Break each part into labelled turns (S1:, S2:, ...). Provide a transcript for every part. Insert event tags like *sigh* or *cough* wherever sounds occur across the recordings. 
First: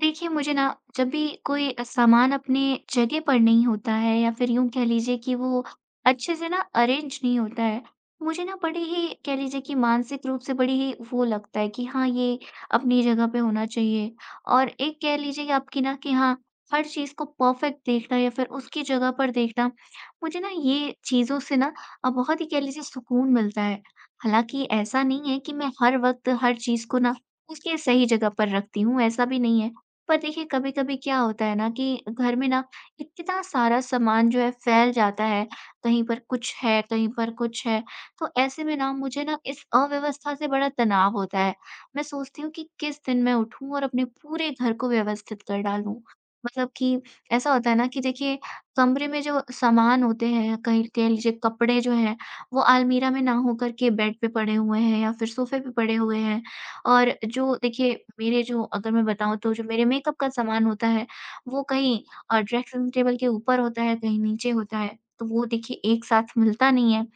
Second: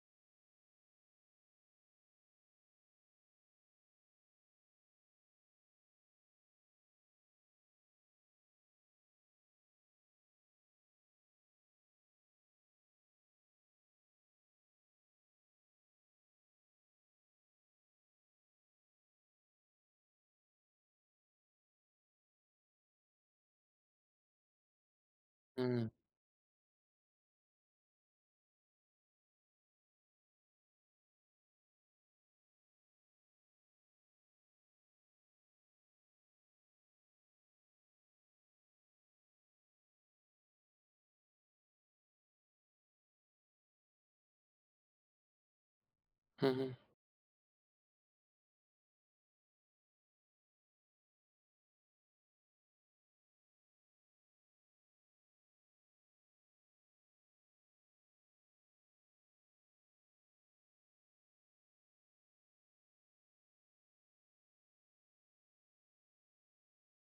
S1: देखिए, मुझे ना जब भी कोई सामान अपने जगह पर नहीं होता है या फिर यूँ कह लीजिए कि वो अच्छे से ना अरेंज नहीं होता है, मुझे ना बड़ी ही कह लीजिए कि मानसिक रूप से बड़ी ही वो लगता है कि हाँ, ये अपनी जगह पे होना चाहिए। और एक कह लीजिए कि आपकी ना कि हाँ, हर चीज़ को परफेक्ट देखना या फिर उसकी जगह पर देखना, मुझे ना ये चीज़ों से ना बहुत ही कह लीजिए सुकून मिलता है। हालाँकि ऐसा नहीं है कि मैं
S2: हुँ।
S1: हर वक़्त हर चीज़ को ना उसकी सही जगह पर रखती हूँ, ऐसा भी नहीं है। पर देखिए कभी-कभी क्या होता है ना कि घर में ना इतना सारा सामान जो है फैल जाता है, कहीं पर कुछ है, कहीं पर कुछ है। तो ऐसे में ना मुझे ना इस अव्यवस्था से बड़ा तनाव होता है। मैं सोचती हूँ कि किस दिन मैं उठूँ और अपने पूरे घर को व्यवस्थित कर डालूँ।
S2: हुँ,
S1: मतलब
S2: हुँ।
S1: कि ऐसा होता है ना कि देखिए कमरे में जो सामान होते हैं, कहीं कह लीजिए कपड़े जो हैं, वो अलमीरा में ना होकर के बेड पे पड़े हुए हैं या फिर सोफे पे पड़े हुए हैं। और जो देखिए मेरे जो अगर मैं बताऊँ तो जो मेरे मेकअप का सामान होता है, वो कहीं ड्रेसिंग टेबल के ऊपर होता है, कहीं नीचे होता है, तो वो देखिए एक साथ मिलता नहीं है।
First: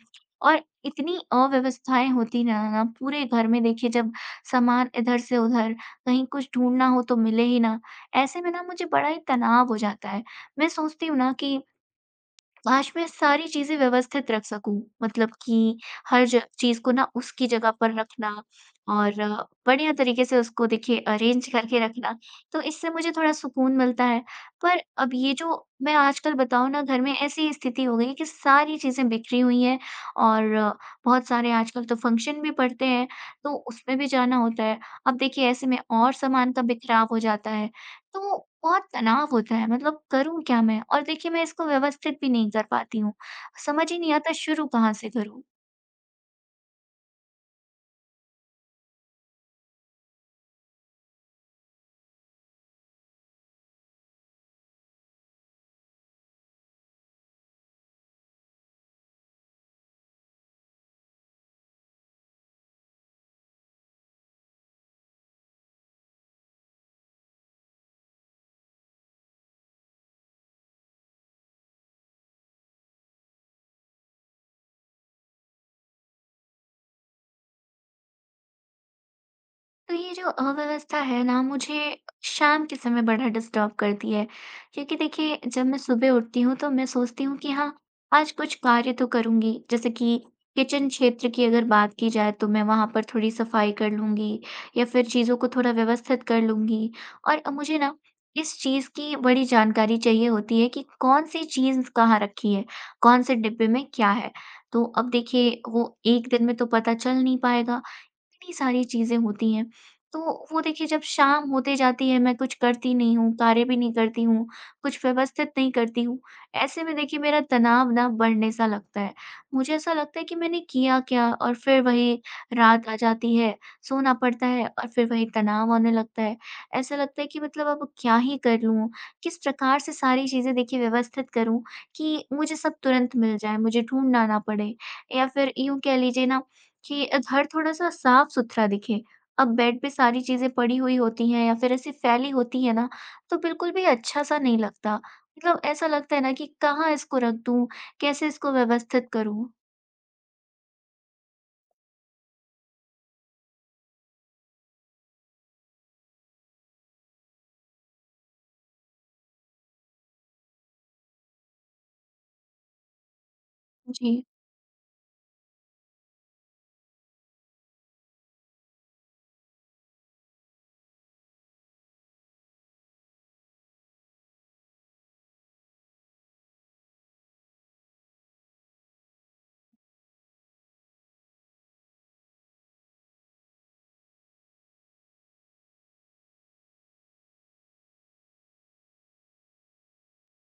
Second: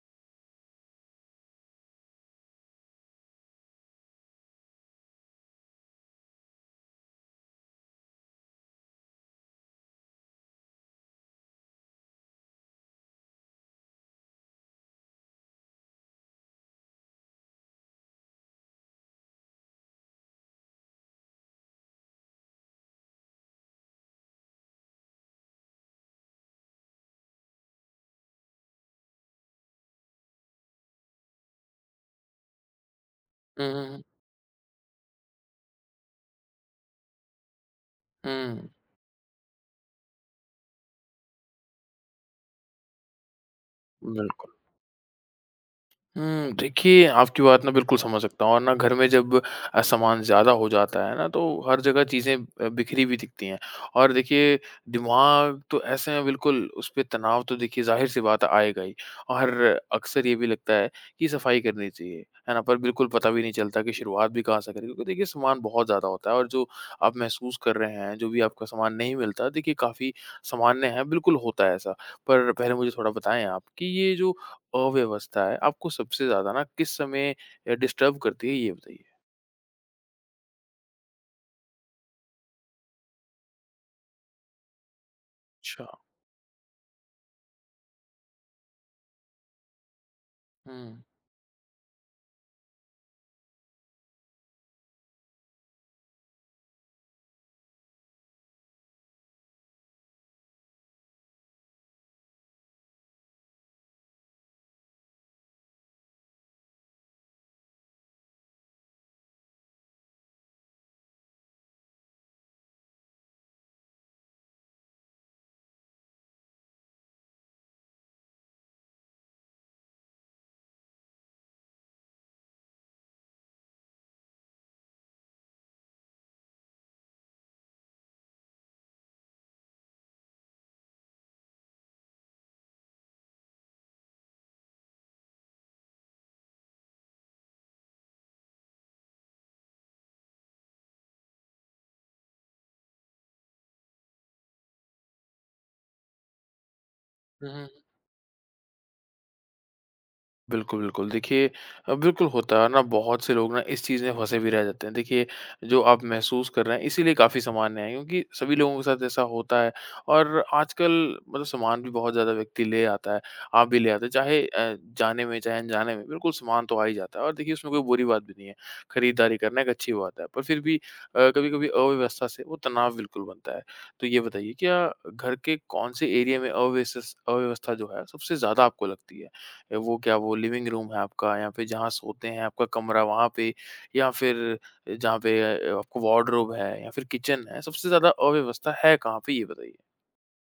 S1: और इतनी अव्यवस्थाएँ होती ना ना पूरे घर में देखिए जब सामान इधर से उधर, कहीं कुछ ढूँढना हो तो मिले ही ना, ऐसे में ना मुझे बड़ा ही तनाव हो जाता है। मैं सोचती हूँ ना कि आज मैं सारी चीज़ें व्यवस्थित रख सकूँ, मतलब कि हर ज चीज़ को ना उसकी जगह पर रखना और बढ़िया तरीके से उसको देखिए अरेंज करके रखना, तो इससे मुझे थोड़ा सुकून मिलता है। पर अब ये जो मैं आजकल बताऊँ ना घर में ऐसी स्थिति हो गई है कि सारी चीज़ें बिखरी हुई हैं और बहुत सारे आजकल तो फंक्शन भी पड़ते हैं, तो
S2: हुँ, हुँ,
S1: उसमें
S2: हुँ।
S1: भी जाना होता है। अब देखिए ऐसे में और सामान का बिखराव हो जाता है तो बहुत तनाव होता है मतलब करूँ क्या मैं? और देखिए मैं इसको व्यवस्थित भी नहीं कर पाती हूँ। समझ ही
S2: हुँ,
S1: नहीं आता
S2: बिल्कुल।
S1: शुरू कहाँ से करूँ?
S2: हुँ, देखिए आपकी बात ना बिल्कुल समझ सकता हूँ और ना घर में जब सामान ज़्यादा हो जाता है ना तो हर जगह चीज़ें बिखरी हुई दिखती हैं। और देखिए दिमाग तो ऐसे में बिल्कुल उस पे तनाव तो देखिए ज़ाहिर-सी बात है आएगा ही और अक्सर ये भी लगता है कि सफाई करनी चाहिए, है ना? पर बिल्कुल पता भी नहीं चलता कि शुरुआत भी कहाँ से करें क्योंकि देखिए सामान बहुत ज़्यादा होता है और जो आप महसूस कर रहे हैं, जो भी आपका सामान नहीं मिलता देखिए काफ़ी सामान्य है, बिल्कुल होता है ऐसा। पर पहले मुझे थोड़ा बताएँ आप कि ये जो अव्यवस्था है, आपको सबसे ज़्यादा ना किस समय डिस्टर्ब करती है ये बताइए?
S1: तो ये जो अव्यवस्था है ना, मुझे शाम के समय बड़ा डिस्टर्ब करती है। क्योंकि देखिए, जब मैं
S2: अच्छा।
S1: सुबह उठती हूँ, तो मैं सोचती हूँ कि हाँ, आज कुछ कार्य तो करूँगी। जैसे कि किचन
S2: हुँ।
S1: क्षेत्र की अगर बात की जाए, तो मैं वहाँ पर थोड़ी सफाई कर लूँगी या फिर चीज़ों को थोड़ा व्यवस्थित कर लूँगी। और मुझे ना इस चीज़ की बड़ी जानकारी चाहिए होती है कि कौन-सी चीज़ कहाँ रखी है, कौन-से डिब्बे में क्या है। तो अब देखिए, वो 1 दिन में तो पता चल नहीं पाएगा। इतनी सारी चीज़ें होती हैं। तो वो देखिए जब शाम होते जाती है मैं कुछ करती नहीं हूँ, कार्य भी नहीं करती हूँ, कुछ व्यवस्थित नहीं करती हूँ। ऐसे में देखिए मेरा तनाव ना बढ़ने सा लगता है। मुझे ऐसा लगता है कि मैंने किया क्या? और फिर वही रात आ जाती है, सोना पड़ता है और फिर वही तनाव आने लगता है। ऐसा लगता है कि मतलब अब क्या ही कर लूँ? किस प्रकार से सारी चीज़ें देखिए व्यवस्थित करूँ कि मुझे सब तुरंत मिल जाए, मुझे ढूँढना ना पड़े? या फिर यूँ कह लीजिए ना कि घर थोड़ा-सा साफ-सुथरा दिखे। अब बेड पे सारी चीज़ें पड़ी हुई होती हैं या फिर ऐसी फैली होती है ना, तो बिल्कुल भी अच्छा-सा नहीं लगता। मतलब ऐसा लगता है ना कि कहाँ इसको रख
S2: हुँ,
S1: दूँ?
S2: हुँ,
S1: कैसे इसको व्यवस्थित करूँ?
S2: बिल्कुल, बिल्कुल। देखिए बिल्कुल होता है ना बहुत से लोग ना इस चीज़ में फँसे भी रह जाते हैं। देखिए जो आप महसूस कर रहे हैं इसीलिए काफ़ी सामान्य है क्योंकि सभी लोगों के साथ ऐसा होता है और आजकल मतलब सामान भी बहुत ज़्यादा व्यक्ति ले आता है, आप भी ले आते हैं
S1: जी।
S2: चाहे जाने में चाहे अनजाने में बिल्कुल सामान तो आ ही जाता है और देखिए उसमें कोई बुरी बात भी नहीं है। खरीदारी करना एक अच्छी बात है पर फिर भी कभी-कभी अव्यवस्था से वो तनाव बिल्कुल बनता है। तो ये बताइए क्या घर के कौन से एरिया में अव्यवस्था जो है सबसे ज़्यादा आपको लगती है? वो क्या वो लिविंग रूम है आपका या फिर जहाँ सोते हैं आपका कमरा वहाँ पे या फिर जहाँ पे आपको वार्डरोब है या फिर किचन है, सबसे ज़्यादा अव्यवस्था है कहाँ पे ये बताइए?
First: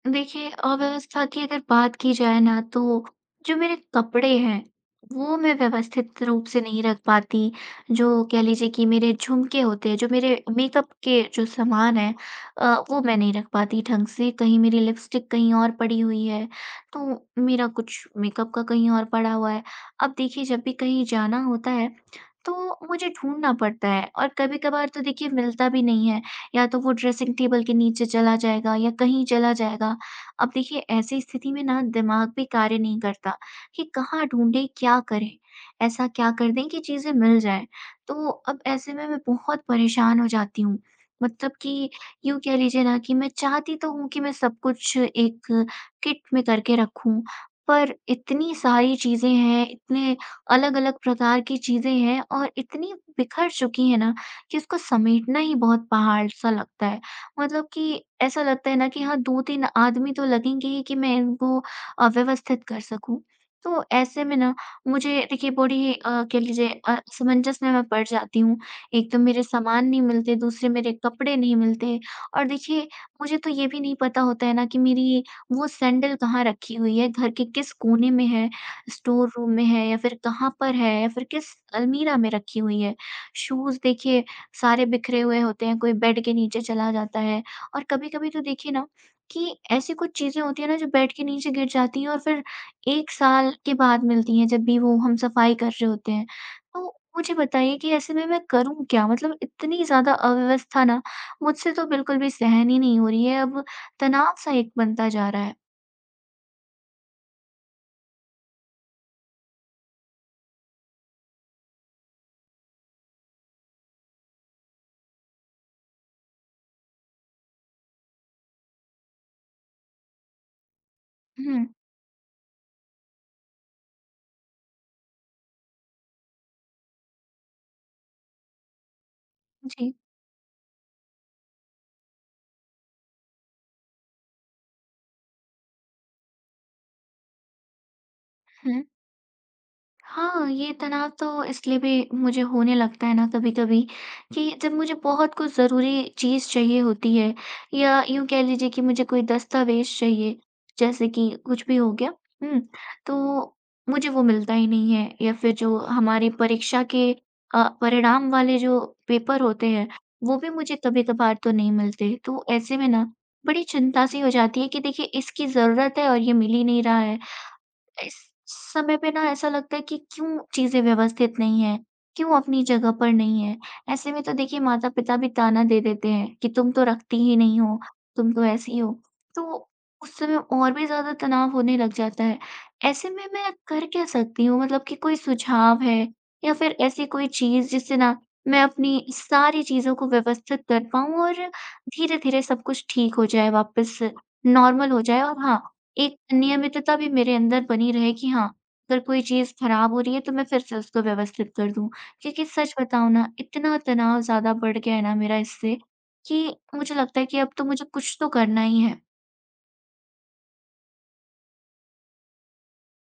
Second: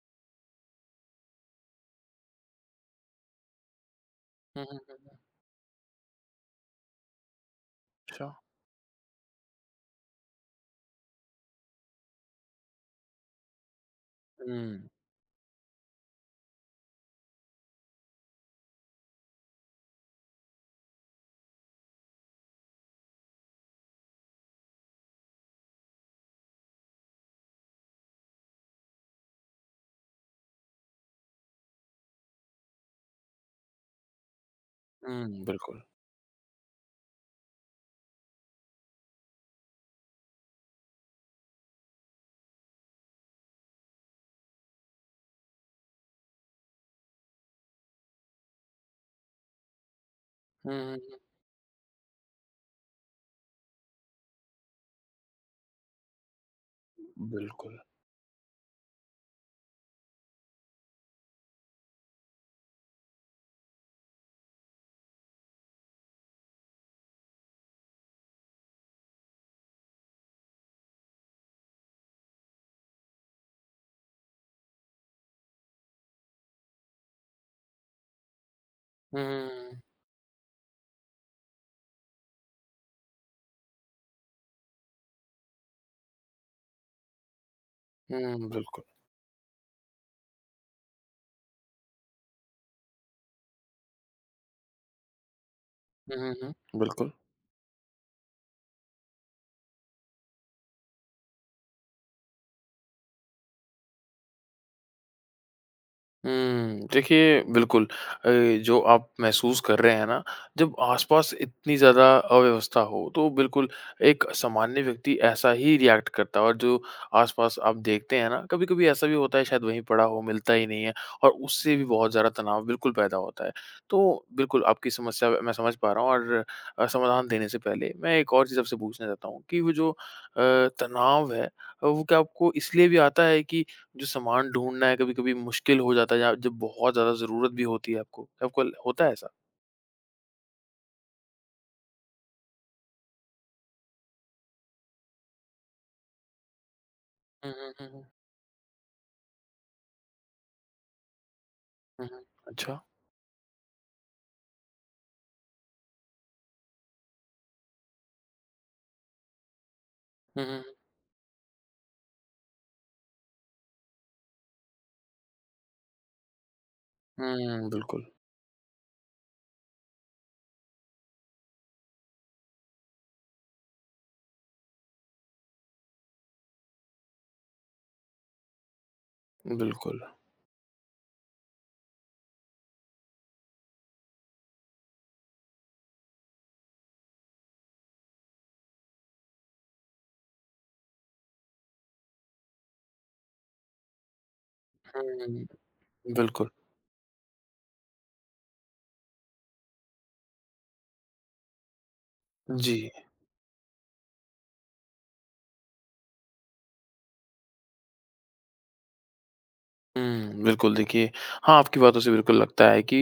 S1: देखिए, अव्यवस्था की अगर बात की जाए ना तो जो मेरे कपड़े
S2: हुँ,
S1: हैं,
S2: हुँ, हुँ।
S1: वो मैं व्यवस्थित रूप से नहीं रख पाती। जो
S2: अच्छा।
S1: कह लीजिए कि मेरे झुमके होते हैं, जो मेरे मेकअप के जो सामान हैं वो मैं नहीं रख पाती ढंग से। कहीं मेरी
S2: हुँ,
S1: लिपस्टिक कहीं और पड़ी हुई है, तो मेरा कुछ मेकअप का कहीं और पड़ा हुआ है। अब देखिए जब भी कहीं जाना होता है, तो मुझे ढूँढना पड़ता है और कभी-कभार तो देखिए मिलता भी नहीं है। या तो वो ड्रेसिंग टेबल के नीचे चला जाएगा या कहीं चला जाएगा। अब देखिए ऐसी स्थिति में ना दिमाग भी कार्य नहीं करता कि कहाँ ढूँढें, क्या करें?
S2: हुँ, बिल्कुल।
S1: ऐसा क्या कर दें कि चीज़ें मिल जाएँ? तो अब ऐसे में मैं बहुत परेशान हो जाती हूँ। मतलब कि यूँ कह लीजिए ना कि मैं चाहती तो हूँ कि मैं सब कुछ एक किट में करके रखूँ, पर इतनी सारी चीज़ें हैं, इतने
S2: हुँ, हुँ,
S1: अलग-अलग
S2: हुँ।
S1: प्रकार की चीज़ें हैं और इतनी बिखर चुकी हैं ना कि उसको समेटना ही बहुत पहाड़ सा लगता है। मतलब
S2: बिल्कुल।
S1: कि ऐसा लगता है ना कि हाँ 2-3 आदमी तो लगेंगे ही कि मैं इनको व्यवस्थित कर सकूँ। तो ऐसे में ना मुझे देखिए बड़ी कह लीजिए असमंजस में मैं पड़ जाती हूँ। एक तो मेरे सामान नहीं मिलते, दूसरे मेरे कपड़े नहीं मिलते और देखिए मुझे तो ये भी नहीं पता होता है ना कि मेरी वो सैंडल कहाँ रखी हुई है, घर के किस कोने में है,
S2: हुँ,
S1: स्टोर रूम में
S2: हुँ,
S1: है या फिर कहाँ पर है या फिर किस अलमीरा में रखी हुई है। शूज़ देखिए सारे बिखरे हुए होते हैं, कोई बेड के नीचे चला जाता है और
S2: हुँ,
S1: कभी-कभी तो
S2: हुँ,
S1: देखिए
S2: बिल्कुल।
S1: ना कि ऐसी कुछ चीज़ें होती हैं ना जो बेड के नीचे गिर जाती हैं और फिर 1 साल के बाद मिलती हैं जब भी वो हम सफाई कर रहे होते
S2: हुँ,
S1: हैं।
S2: हुँ, हुँ,
S1: तो
S2: बिल्कुल।
S1: मुझे बताइए कि ऐसे में मैं करूँ क्या? मतलब इतनी ज़्यादा अव्यवस्था ना मुझसे तो बिल्कुल भी सहन ही नहीं हो रही है, अब तनाव-सा एक बनता जा रहा है।
S2: हुँ, देखिए बिल्कुल अ, जो आप महसूस कर रहे हैं ना, जब आस-पास इतनी ज़्यादा अव्यवस्था हो, तो बिल्कुल एक सामान्य व्यक्ति ऐसा ही रिएक्ट करता है और जो आस-पास आप देखते हैं ना, कभी-कभी ऐसा भी होता है शायद वहीं पड़ा हो, मिलता ही नहीं है और
S1: हुँ,
S2: उससे भी बहुत ज़्यादा तनाव बिल्कुल पैदा होता है। तो बिल्कुल आपकी समस्या मैं समझ पा रहा हूँ और समाधान देने से पहले मैं एक और चीज़ आपसे पूछना चाहता हूँ कि वो जो
S1: जी।
S2: तनाव है, वो क्या आपको इसलिए भी आता है कि जो सामान ढूँढना है कभी-कभी मुश्किल हो जाता है या जब बहुत ज़्यादा ज़रूरत भी होती है आपको, आपको ल
S1: हुँ।
S2: होता है ऐसा?
S1: हाँ, ये तनाव तो इसलिए भी मुझे होने लगता है ना कभी-कभी कि जब मुझे बहुत कुछ ज़रूरी चीज़ चाहिए होती है
S2: हुँ, हुँ, हुँ,
S1: या
S2: हुँ।
S1: यूँ कह लीजिए कि मुझे कोई दस्तावेज़ चाहिए, जैसे कि कुछ भी हो
S2: हुँ,
S1: गया,
S2: हुँ।
S1: हुँ?
S2: अच्छा।
S1: तो मुझे वो मिलता ही नहीं है या फिर जो हमारी परीक्षा के परिणाम वाले जो पेपर होते हैं, वो
S2: हुँ,
S1: भी
S2: हुँ, हुँ।
S1: मुझे कभी-कभार तो नहीं मिलते। तो ऐसे में ना बड़ी चिंता सी हो जाती है कि देखिए इसकी ज़रूरत है और ये मिल ही नहीं रहा है।
S2: हुँ, बिल्कुल,
S1: इस समय पे ना ऐसा लगता है कि क्यों चीज़ें व्यवस्थित नहीं हैं, क्यों अपनी जगह पर नहीं है। ऐसे में तो देखिए माता-पिता भी ताना दे देते हैं कि तुम तो रखती ही नहीं हो, तुम तो ऐसी हो। तो
S2: बिल्कुल।
S1: उस समय और भी ज़्यादा तनाव होने लग जाता है। ऐसे में मैं कर क्या सकती हूँ? मतलब कि कोई सुझाव है या फिर ऐसी कोई चीज़ जिससे ना मैं अपनी सारी चीज़ों को व्यवस्थित कर पाऊँ और धीरे-धीरे सब कुछ ठीक हो जाए, वापस नॉर्मल हो जाए और
S2: हुँ,
S1: हाँ, एक
S2: बिल्कुल।
S1: नियमितता भी मेरे अंदर बनी रहे कि हाँ, अगर कोई चीज़ खराब हो रही है तो मैं फिर से उसको व्यवस्थित कर दूँ। क्योंकि सच
S2: जी।
S1: बताऊँ ना इतना तनाव ज़्यादा बढ़ गया है ना मेरा इससे कि मुझे लगता है कि अब तो मुझे कुछ तो करना ही है।
S2: हुँ, बिल्कुल देखिए, हाँ, आपकी बातों से बिल्कुल लगता है कि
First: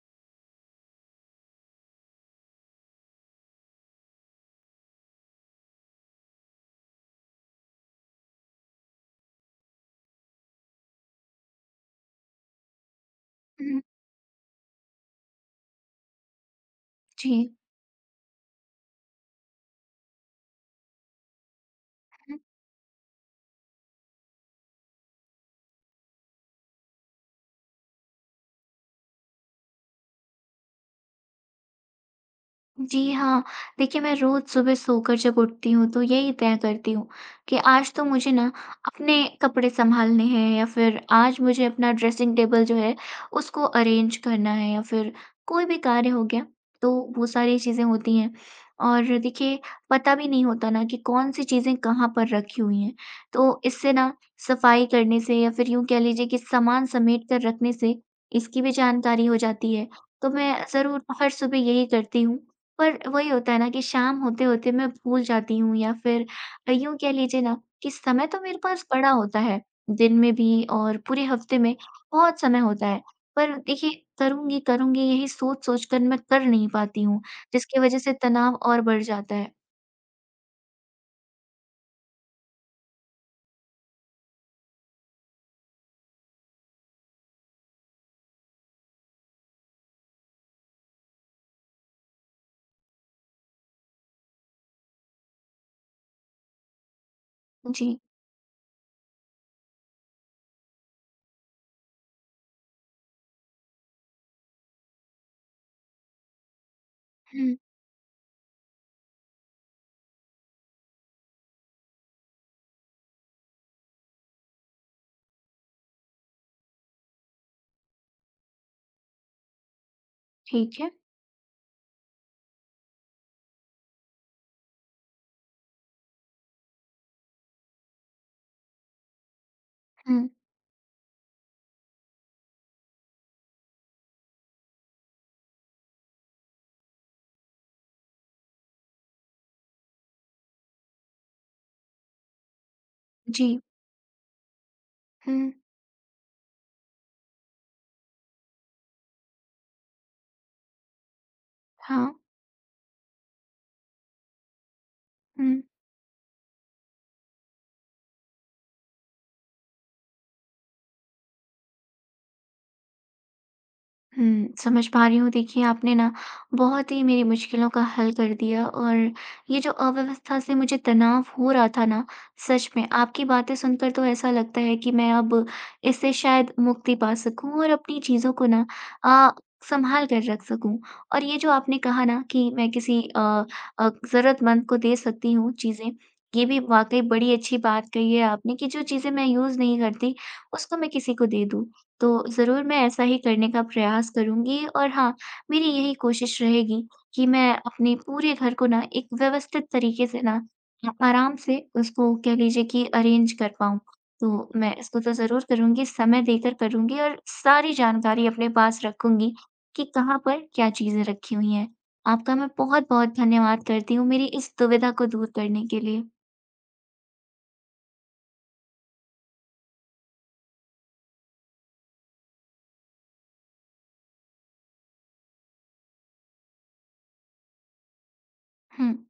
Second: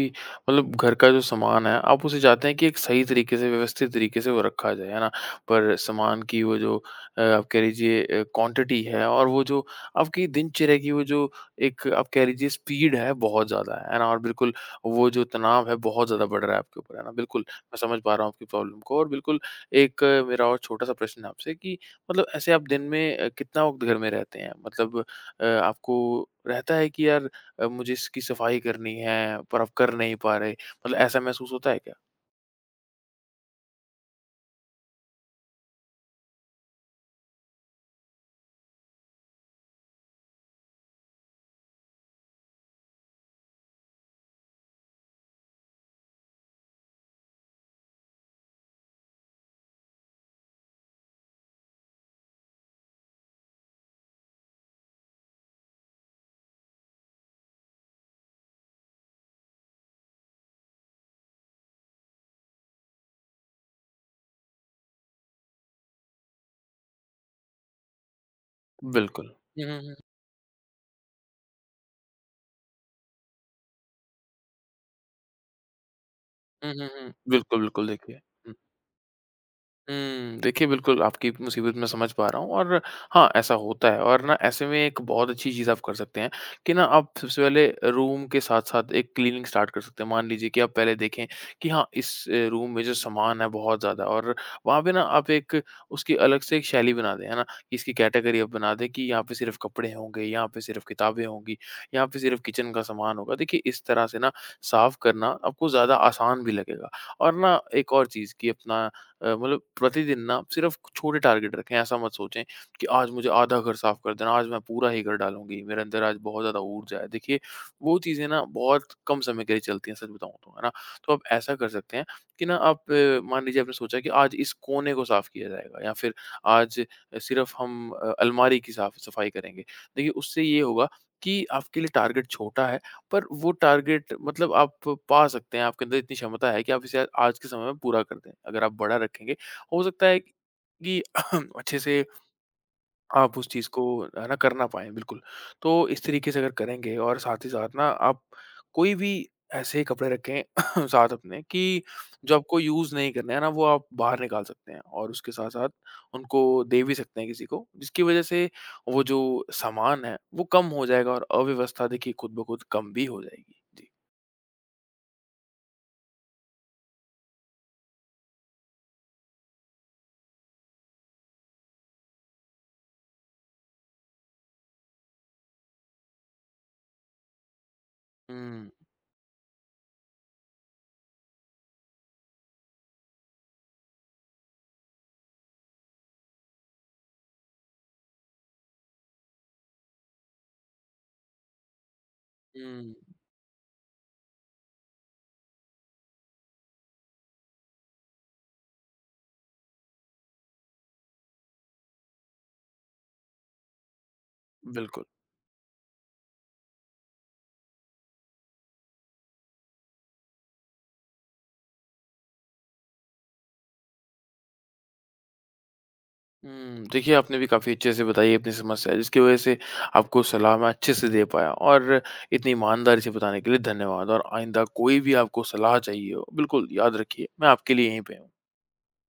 S2: मतलब घर का जो सामान है, आप उसे चाहते हैं कि एक सही तरीके से, व्यवस्थित तरीके से वो रखा जाए, है ना? पर सामान की वो जो आप कह लीजिए क्वांटिटी है और वो जो आपकी दिनचर्या की वो जो एक आप कह लीजिए स्पीड है, बहुत ज़्यादा
S1: हुँ,
S2: है ना? और बिल्कुल वो जो तनाव है, बहुत ज़्यादा बढ़ रहा है आपके ऊपर, है ना?
S1: जी।
S2: बिल्कुल, मैं समझ पा रहा हूँ आपकी प्रॉब्लम को और बिल्कुल एक मेरा और छोटा-सा प्रश्न है आपसे कि मतलब ऐसे आप दिन में कितना वक़्त घर में रहते हैं? मतलब आपको रहता है कि यार मुझे इसकी सफाई करनी है पर आप कर नहीं पा रहे? मतलब ऐसा महसूस होता है क्या?
S1: जी हाँ, देखिए मैं रोज़ सुबह सोकर जब उठती हूँ तो यही तय करती हूँ कि आज तो मुझे ना अपने कपड़े सँभालने हैं या फिर आज मुझे अपना ड्रेसिंग टेबल जो है उसको अरेंज करना है या फिर कोई भी कार्य हो गया, तो वो सारी चीज़ें होती हैं। और देखिए पता भी नहीं होता ना कि कौन-सी चीज़ें कहाँ पर रखी हुई हैं, तो इससे ना सफाई करने से या फिर यूँ कह लीजिए कि सामान समेट कर रखने से इसकी भी जानकारी हो जाती है। तो मैं ज़रूर हर सुबह यही करती हूँ पर वही होता है ना कि शाम होते-होते मैं भूल जाती हूँ या फिर यूँ कह लीजिए ना कि समय तो मेरे पास बड़ा
S2: बिल्कुल।
S1: होता है,
S2: हुँ, हुँ, हुँ।
S1: दिन में भी और पूरे हफ्ते में बहुत समय होता है। पर देखिए करूँगी, करूँगी यही सोच-सोच कर मैं कर नहीं
S2: हुँ, हुँ,
S1: पाती
S2: हुँ।
S1: हूँ,
S2: बिल्कुल,
S1: जिसकी
S2: बिल्कुल
S1: वजह से
S2: देखिए। हुँ।
S1: तनाव और बढ़ जाता है।
S2: हुँ, देखिए बिल्कुल आपकी मुसीबत मैं समझ पा रहा हूँ और हाँ, ऐसा होता है और ना ऐसे में एक बहुत अच्छी चीज़ आप कर सकते हैं कि ना आप सबसे पहले रूम के साथ-साथ एक क्लीनिंग स्टार्ट कर सकते हैं। मान लीजिए कि आप पहले देखें कि हाँ, इस रूम में जो सामान है बहुत ज़्यादा और वहाँ पे ना आप एक उसकी अलग से एक शैली बना दें, है ना? कि
S1: जी।
S2: इसकी कैटेगरी आप बना दें कि यहाँ पे सिर्फ़ कपड़े होंगे, यहाँ पे सिर्फ़ किताबें होंगी, यहाँ पे सिर्फ़ किचन का सामान होगा। देखिए इस तरह से ना साफ़ करना आपको ज़्यादा आसान भी लगेगा और
S1: हुँ,
S2: ना एक और चीज़ कि अपना मतलब प्रतिदिन ना सिर्फ छोटे टारगेट रखें। ऐसा मत सोचें कि आज मुझे आधा घर साफ कर देना, आज मैं पूरा ही कर डालूँगी, मेरे अंदर आज बहुत ज़्यादा ऊर्जा है। देखिए, वो चीज़ें ना बहुत कम समय के लिए चलती हैं सच बताऊँ तो, है ना?
S1: ठीक है।
S2: तो आप ऐसा कर सकते हैं कि ना आप मान लीजिए आपने सोचा कि आज इस कोने को साफ किया जाएगा या फिर आज सिर्फ हम अलमारी की साफ सफाई करेंगे। देखिए
S1: हुँ।
S2: उससे ये होगा कि आपके लिए टारगेट छोटा है पर वो टारगेट मतलब आप पा सकते हैं, आपके अंदर इतनी क्षमता है कि आप इसे आज के समय में पूरा कर दें। अगर आप बड़ा रखेंगे, हो सकता है कि *clears throat* अच्छे से आप उस
S1: जी।
S2: चीज़ को है ना कर ना पाएँ, बिल्कुल।
S1: हुँ,
S2: तो इस तरीके से अगर करेंगे और साथ ही साथ ना आप कोई भी ऐसे कपड़े रखें *laughs* साथ अपने कि
S1: हाँ,
S2: जो आपको यूज़ नहीं करने हैं ना वो आप बाहर निकाल सकते हैं और उसके
S1: हुँ।
S2: साथ-साथ उनको दे भी सकते हैं किसी को, जिसकी वज़ह से वो जो सामान है वो कम हो जाएगा और अव्यवस्था देखिए खुद ब खुद कम भी हो जाएगी। जी।
S1: हुँ, समझ पा रही हूँ। देखिए, आपने ना बहुत ही मेरी मुश्किलों का हल कर दिया और ये जो अव्यवस्था से मुझे तनाव हो रहा था ना, सच में आपकी बातें सुनकर तो ऐसा लगता है कि मैं अब इससे शायद मुक्ति पा सकूँ और अपनी चीज़ों को ना
S2: हुँ।
S1: अ, सँभाल कर रख सकूँ। और ये जो आपने कहा ना कि मैं किसी ज़रूरतमंद को दे सकती हूँ चीज़ें, ये भी वाक़ई बड़ी अच्छी बात कही है आपने कि जो चीज़ें मैं यूज़ नहीं करती, उसको मैं किसी को दे दूँ। तो ज़रूर मैं
S2: हुँ,
S1: ऐसा ही करने का प्रयास करूँगी और हाँ, मेरी यही कोशिश रहेगी कि मैं अपने पूरे घर को ना एक व्यवस्थित तरीके से ना आराम से उसको कह लीजिए कि अरेंज कर पाऊँ। तो मैं इसको
S2: बिल्कुल।
S1: तो ज़रूर करूँगी, समय देकर करूँगी और सारी जानकारी अपने पास रखूँगी कि कहाँ पर क्या चीज़ें रखी हुई हैं। आपका मैं बहुत-बहुत धन्यवाद करती हूँ मेरी इस दुविधा को दूर करने के लिए।
S2: हुँ, देखिए आपने भी काफ़ी अच्छे से बताई अपनी समस्या जिसकी वज़ह से आपको सलाह मैं अच्छे से दे पाया और इतनी ईमानदारी से बताने के लिए धन्यवाद और आइंदा कोई भी आपको सलाह चाहिए हो बिल्कुल याद रखिए मैं आपके लिए यहीं पे हूँ।
S1: हुँ।